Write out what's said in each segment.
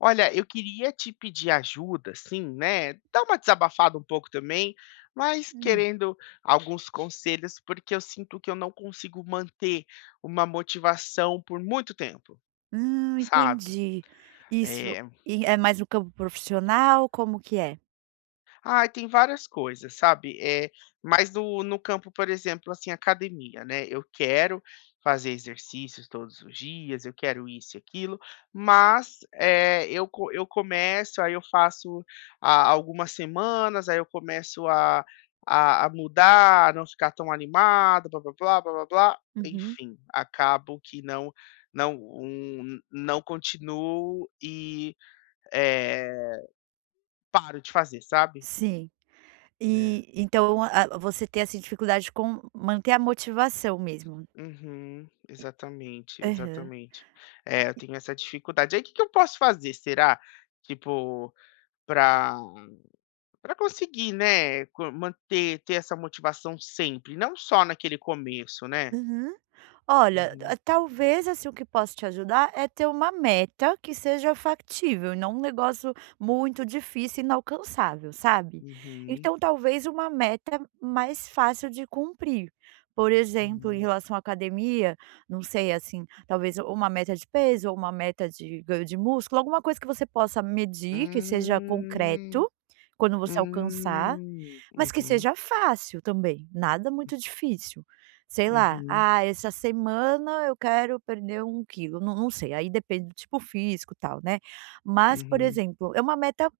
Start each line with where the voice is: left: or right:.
left: Olha, eu queria te pedir ajuda, sim, né? Dar uma desabafada um pouco também, mas
right: Hum.
left: querendo alguns conselhos, porque eu sinto que eu não consigo manter uma motivação por muito tempo, sabe?
right: Entendi. Isso.
left: Eh,
right: E é mais no campo profissional, como que é?
left: Ai, tem várias coisas, sabe, é mas no campo, por exemplo, assim, academia, né, eu quero fazer exercícios todos os dias, eu quero isso e aquilo, mas, eu começo, aí eu faço a algumas semanas, aí eu começo a mudar, a não ficar tão animado, blá-blá-blá, blá-blá-blá,
right: Uhum.
left: enfim, acabo que não continuo e, eh, paro de fazer, sabe.
right: Sim.
left: É.
right: E então, a você tem, assim, dificuldade com manter a motivação mesmo?
left: Uhum, exatamente,
right: Aham.
left: exatamente. É, eu tenho essa dificuldade. Aí, o que que eu posso fazer, será? Tipo, para para conseguir, né, co manter ter essa motivação sempre, não só naquele começo, né.
right: Uhum. Olha,
left: Uhum,
right: ah, talvez, assim, o que posso te ajudar é ter uma meta que seja factível, e não um negócio muito difícil e inalcançável, sabe.
left: uhum,
right: Então talvez uma meta mais fácil de cumprir. Por exemplo, em
left: uhum.
right: relação à academia, não sei, assim, talvez uma meta de peso ou uma meta de ganho de músculo, alguma coisa que você possa medir, que seja concreto,
left: Hum,
right: quando você alcançar. Mas que
left: Uhum,
right: seja fácil também, nada muito difícil. Sei lá,
left: uhum,
right: ah, essa semana eu quero perder 1 quilo, não sei, aí depende do tipo físico, e tal, né. Mas, por
left: uhum,
right: exemplo, é uma meta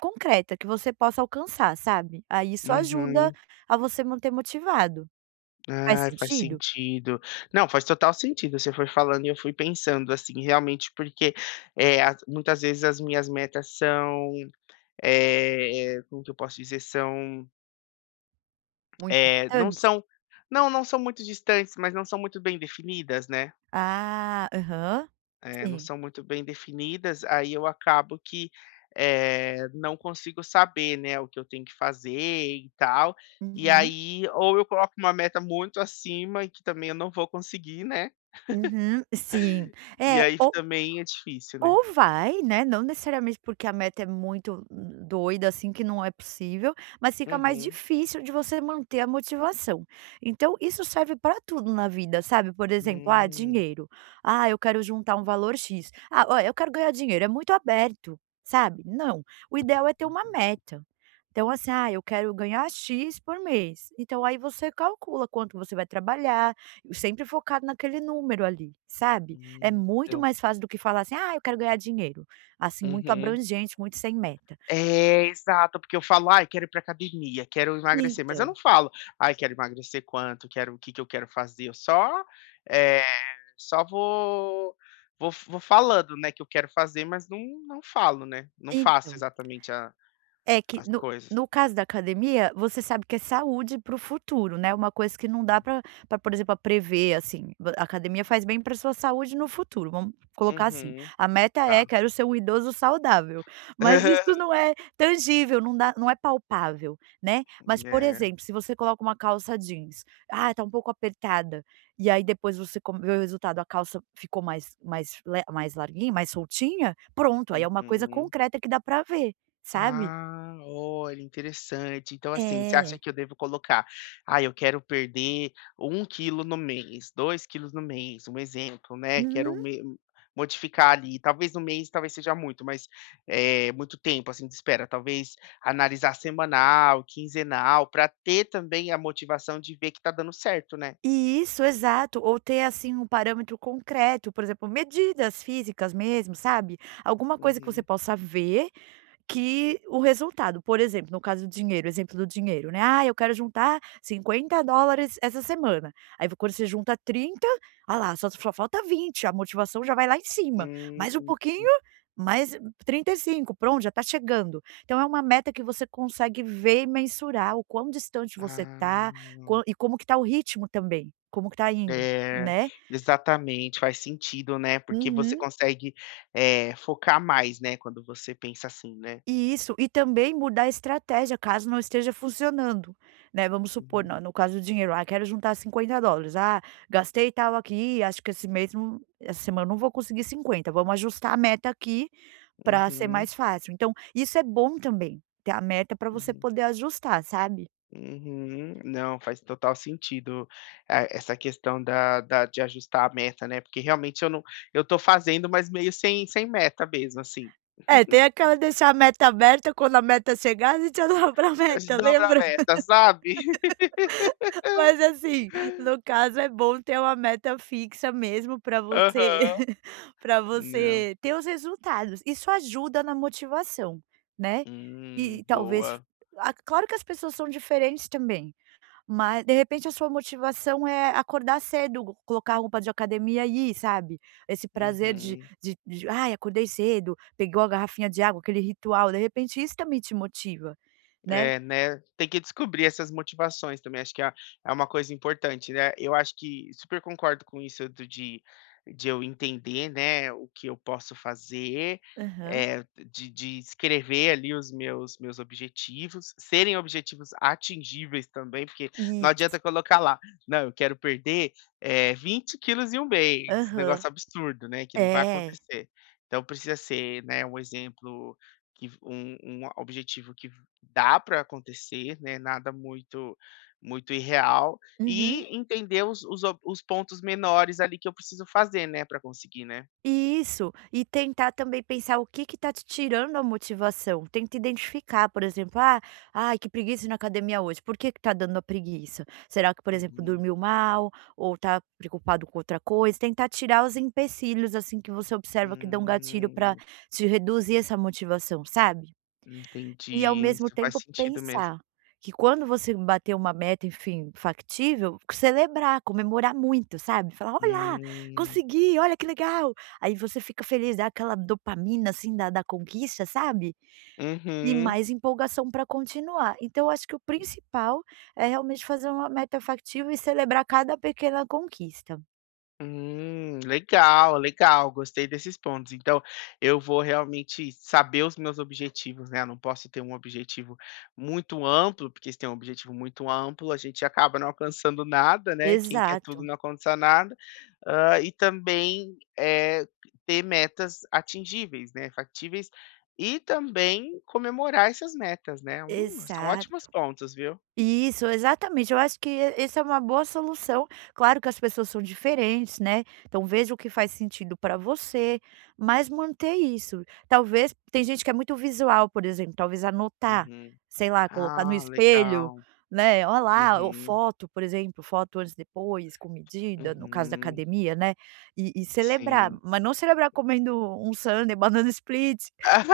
right: concreta que você possa alcançar, sabe. Aí isso ajuda
left: uhum.
right: a você manter motivado. Faz
left: Ai, faz
right: sentido?
left: sentido. Não, faz total sentido, você foi falando e eu fui pensando, assim, realmente, porque, eh, as muitas vezes as minhas metas são, como que eu posso dizer? São,
right: Muito
left: não
right: distante?
left: são não, não são muito distantes, mas não são muito bem definidas, né.
right: Ah, aham,
left: Não
right: sim.
left: são muito bem definidas, aí eu acabo que, não consigo saber, né, o que eu tenho que fazer e tal, e
right: Uhum,
left: aí ou eu coloco uma meta muito acima e que também eu não vou conseguir, né.
right: uhum, sim.
left: E
right: É,
left: aí
right: ou
left: também é difícil, né.
right: Ou vai, né, não necessariamente porque a meta é muito doida, assim, que não é possível, mas fica mais
left: Uhum.
right: difícil de você manter a motivação. Então isso serve para tudo na vida, sabe, por exemplo, ah,
left: Hum,
right: dinheiro, ah, eu quero juntar um valor X, ah, olha, eu quero ganhar dinheiro, é muito aberto, sabe, não, o ideal é ter uma meta. Então assim, ah, eu quero ganhar X por mês, então aí você calcula quanto você vai trabalhar, sempre focado naquele número ali, sabe. É muito
left: eu
right: mais fácil do que falar assim: "Ah, eu quero ganhar dinheiro", assim, muito
left: uhum.
right: abrangente, muito sem meta.
left: É, exato, porque eu falo: "Ai, quero ir pra academia, quero emagrecer", mas eu
right: Então
left: não falo: "Ai, quero emagrecer quanto, quero o que que eu quero fazer", eu só, eh, só vou falando, né, que eu quero fazer, mas não não falo, né, não faço
right: então
left: exatamente a
right: é que
left: as
right: no
left: coisas.
right: no caso da academia, você sabe que é saúde para o futuro, né, uma coisa que não dá para pra, por exemplo, prever, assim, vo a academia faz bem para sua saúde no futuro, vamos colocar assim,
left: Uhum,
right: a meta é:
left: tá.
right: "Quero ser um idoso saudável", mas isso não é tangível, não dá, não é palpável, né. Mas, por
left: É,
right: exemplo, se você coloca uma calça jeans, "Ah, tá um pouco apertada", e aí depois você com vê o resultado, a calça ficou mais larguinha, mais soltinha, pronto, aí é uma coisa
left: uhum.
right: concreta que dá para ver, sabe.
left: Ah, olha, interessante. Então, assim, você acha
right: É.
left: que eu devo colocar: "Ah, eu quero perder um quilo no mês, 2 quilos no mês", um exemplo, né, quero
right: Uhum.
left: me modificar ali. Talvez no mês, talvez seja muito, mas, é muito tempo, assim, de espera. Talvez analisar semanal, quinzenal, para ter também a motivação de ver que tá dando certo, né.
right: Isso, exato. Ou ter, assim, um parâmetro concreto, por exemplo, medidas físicas mesmo, sabe. Alguma coisa que você
left: Uhum.
right: possa ver. Que o resultado, por exemplo, no caso do dinheiro, exemplo do dinheiro, né, "Ah, eu quero juntar US$ 50 essa semana", aí quando você junta 30, ah lá, só falta 20, a motivação já vai lá em cima, mais um
left: Hum.
right: pouquinho, mais 35, pronto, já está chegando. Então é uma meta que você consegue ver e mensurar o quão distante você
left: Ah.
right: está, quan e como que está o ritmo também, como que está indo,
left: É,
right: né.
left: exatamente, faz sentido, né, porque você
right: Uhum.
left: consegue, focar mais, né, quando você pensa assim, né.
right: Isso, e também mudar a estratégia caso não esteja funcionando, né, vamos supor,
left: Uhum,
right: no caso do dinheiro, ah, quero juntar US$ 50, ah, gastei tal aqui, acho que esse mês não essa semana eu não vou conseguir 50, vamos ajustar a meta aqui para ser
left: uhum,
right: mais fácil. Então, isso é bom também, ter a meta para você
left: uhum,
right: poder ajustar, sabe?
left: uhum. Não, faz total sentido, essa questão da de ajustar a meta, né, porque realmente eu não eu tô fazendo, mas meio sem meta mesmo, assim.
right: É, tem aquela deixar a meta aberta, quando a meta chegar a gente olhava pra
left: A gente
right: meta,
left: dobra a
right: lembra?
left: meta, sabe.
right: Mas assim, no caso é bom ter uma meta fixa mesmo para você
left: Aham.
right: para
left: Não.
right: você ter os resultados. Isso ajuda na motivação, né. E talvez
left: Boa.
right: ah, claro que as pessoas são diferentes também, mas de repente a sua motivação é acordar cedo, colocar a roupa de academia e ir, sabe. Esse prazer de
left: Uhum.
right: de de: "Ai, acordei cedo, pegou a garrafinha de água", aquele ritual, de repente isso também te motiva, né.
left: É, né, tem que descobrir essas motivações também, acho que é uma coisa importante, né. Eu acho que super concordo com isso do de eu entender, né, o que eu posso fazer,
right: Aham.
left: eh, de escrever ali os meus objetivos, serem objetivos atingíveis também, porque não adianta
right: Isso.
left: colocar lá: "Não, eu quero perder, 20 quilos em um mês", um
right: Aham.
left: negócio absurdo, né, que não vai
right: É.
left: acontecer. Então precisa ser, né, um exemplo que um objetivo que dá para acontecer, né, nada muito irreal
right: Uhum.
left: e entender os pontos menores ali que eu preciso fazer, né, para conseguir, né.
right: Isso, e tentar também pensar o que que tá te tirando a motivação. Tenta identificar, por exemplo: "Ah, ai, que preguiça ir na academia hoje. Por que que tá dando a preguiça? Será que, por exemplo,
left: Uhum.
right: dormiu mal ou tá preocupado com outra coisa?". Tentar tirar os empecilhos, assim, que você observa que dão gatilho para
left: Hum,
right: te reduzir essa motivação, sabe? E ao
left: entendi,
right: mesmo
left: isso faz
right: tempo
left: sentido mesmo.
right: pensar que quando você bater uma meta, enfim, factível, celebrar, comemorar muito, sabe? Falar: "Olha
left: Hum.
right: consegui, olha que legal". Aí você fica feliz, dá aquela dopamina, assim, da conquista, sabe? E
left: Uhum.
right: mais empolgação para continuar. Então eu acho que o principal é realmente fazer uma meta factível e celebrar cada pequena conquista.
left: Legal, legal, gostei desses pontos. Então, eu vou realmente saber os meus objetivos, né? Eu não posso ter um objetivo muito amplo, porque se tem um objetivo muito amplo, a gente acaba não alcançando nada, né? Quem quer tudo
right: Exato,
left: não alcança nada. Ah, e também é, ter metas atingíveis, né? Factíveis. E também comemorar essas metas, né? São ótimos
right: exato.
left: pontos, viu?
right: Isso, exatamente. Eu acho que essa é uma boa solução. Claro que as pessoas são diferentes, né, então veja o que faz sentido para você, mas manter isso. Talvez tem gente que é muito visual, por exemplo, talvez anotar,
left: Uhum.
right: sei lá, colocar no
left: Ah,
right: espelho,
left: legal.
right: né, "Ó lá", ou
left: Uhum,
right: foto, por exemplo, foto antes e depois, com medida, no caso da
left: uhum,
right: academia, né, e celebrar,
left: sim.
right: mas não celebrar comendo um sundae, banana split,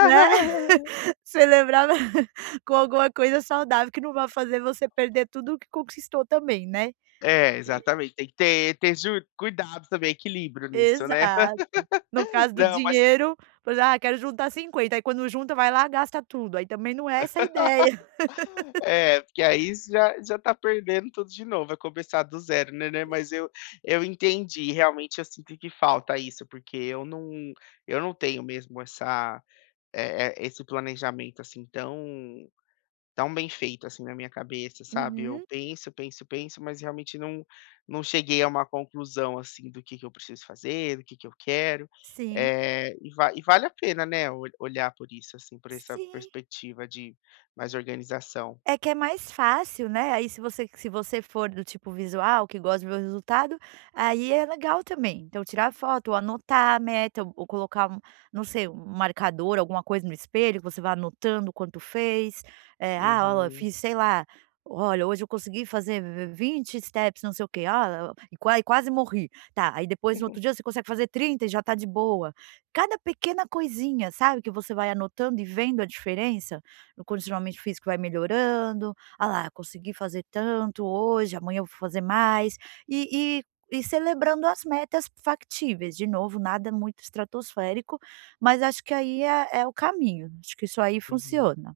right: né. Celebrar com alguma coisa saudável que não vá fazer você perder tudo o que conquistou também, né.
left: É, exatamente. Tem que ter ter ju cuidado também, equilíbrio nisso, né.
right: Exato. No caso do
left: Não, mas
right: dinheiro, por exemplo: "Ah, quero juntar 50 aí quando junta vai lá gasta tudo, aí também não é essa a ideia.
left: é, porque aí já tá perdendo tudo de novo, vai começar do zero, né. Mas eu entendi, realmente eu sinto que falta isso, porque eu não tenho mesmo essa, esse planejamento, assim, Tão bem feito, assim, na minha cabeça, sabe. Eu
right: Uhum.
left: penso, penso, penso, mas realmente não não cheguei a uma conclusão, assim, do que eu preciso fazer, do que eu quero.
right: Sim,
left: É e vale a pena, né, ol olhar por isso, assim, por essa
right: sim.
left: perspectiva de mais organização.
right: É que é mais fácil, né, aí se você for do tipo visual, que gosta de ver o resultado, aí é legal também. Então tirar foto ou anotar a meta ou colocar um não sei, um marcador, alguma coisa no espelho que você vá anotando quanto fez. Eh, "Ah, olha,
left: Uhum,
right: fiz sei lá, olha, hoje eu consegui fazer 20 steps não sei o quê, ah, e quase morri". Tá, aí depois no outro dia você consegue fazer 30, e já tá de boa. Cada pequena coisinha, sabe, que você vai anotando e vendo a diferença o condicionamento físico vai melhorando, "Ah lá, consegui fazer tanto hoje, amanhã eu vou fazer mais", e e e celebrando as metas factíveis, de novo, nada muito estratosférico, mas acho que aí é o caminho, acho que isso aí
left: uhum.
right: funciona.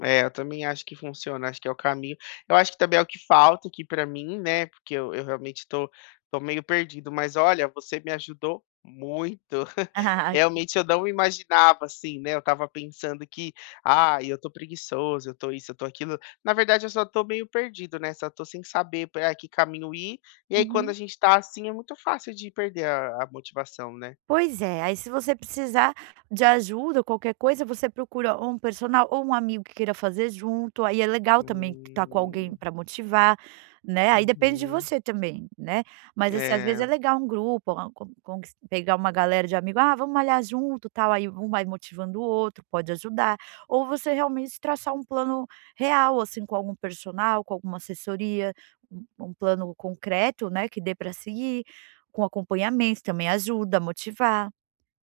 left: É, eu também acho que funciona, acho que é o caminho. Eu acho que também é o que falta aqui pra mim, né, porque eu realmente tô meio perdido, mas olha, você me ajudou muito. Realmente eu não imaginava, assim, né, eu estava pensando que: ah, eu tô preguiçoso, eu tô isso, eu tô aquilo". Na verdade eu só tô meio perdido, né, só tô sem saber pra que caminho ir, e aí quando a
right: Uhum.
left: gente tá assim, é muito fácil de perder a motivação, né.
right: Pois é, aí se você precisar de ajuda, qualquer coisa, você procura ou um personal ou um amigo que queira fazer junto, aí é legal também estar com
left: Hum,
right: alguém para motivar, né, aí depende de
left: uhum.
right: você também, né, mas, assim, às vezes
left: É,
right: é legal um grupo, a con conquis pegar uma galera de amigo: "Ah, vamos malhar junto", tal, aí um vai motivando o outro, pode ajudar, ou você realmente traçar um plano real, assim, com algum personal, com alguma assessoria, um plano concreto, né, que dê para seguir. Com acompanhamento também ajuda a motivar.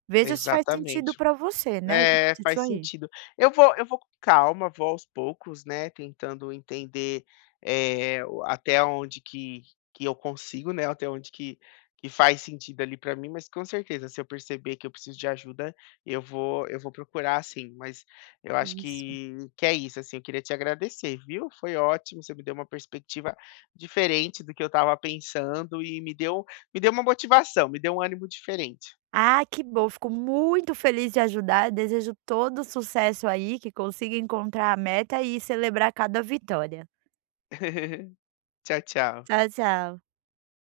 right: Veja se faz sentido
left: exatamente.
right: para você, né,
left: É,
right: isso
left: faz
right: aí.
left: sentido. Eu vou com calma, vou aos poucos, né, tentando entender, o até onde que eu consigo, né, até onde que faz sentido ali pra mim, mas com certeza se eu perceber que eu preciso de ajuda, eu vou procurar sim, mas eu acho
right: Isso.
left: que é isso, assim, eu queria te agradecer, viu. Foi ótimo, você me deu uma perspectiva diferente do que eu estava pensando e me deu uma motivação, me deu um ânimo diferente.
right: Ah, que bom, fico muito feliz de ajudar, desejo todo sucesso aí, que consiga encontrar a meta e celebrar cada vitória.
left: Tchau, tchau.
right: Tchau, tchau.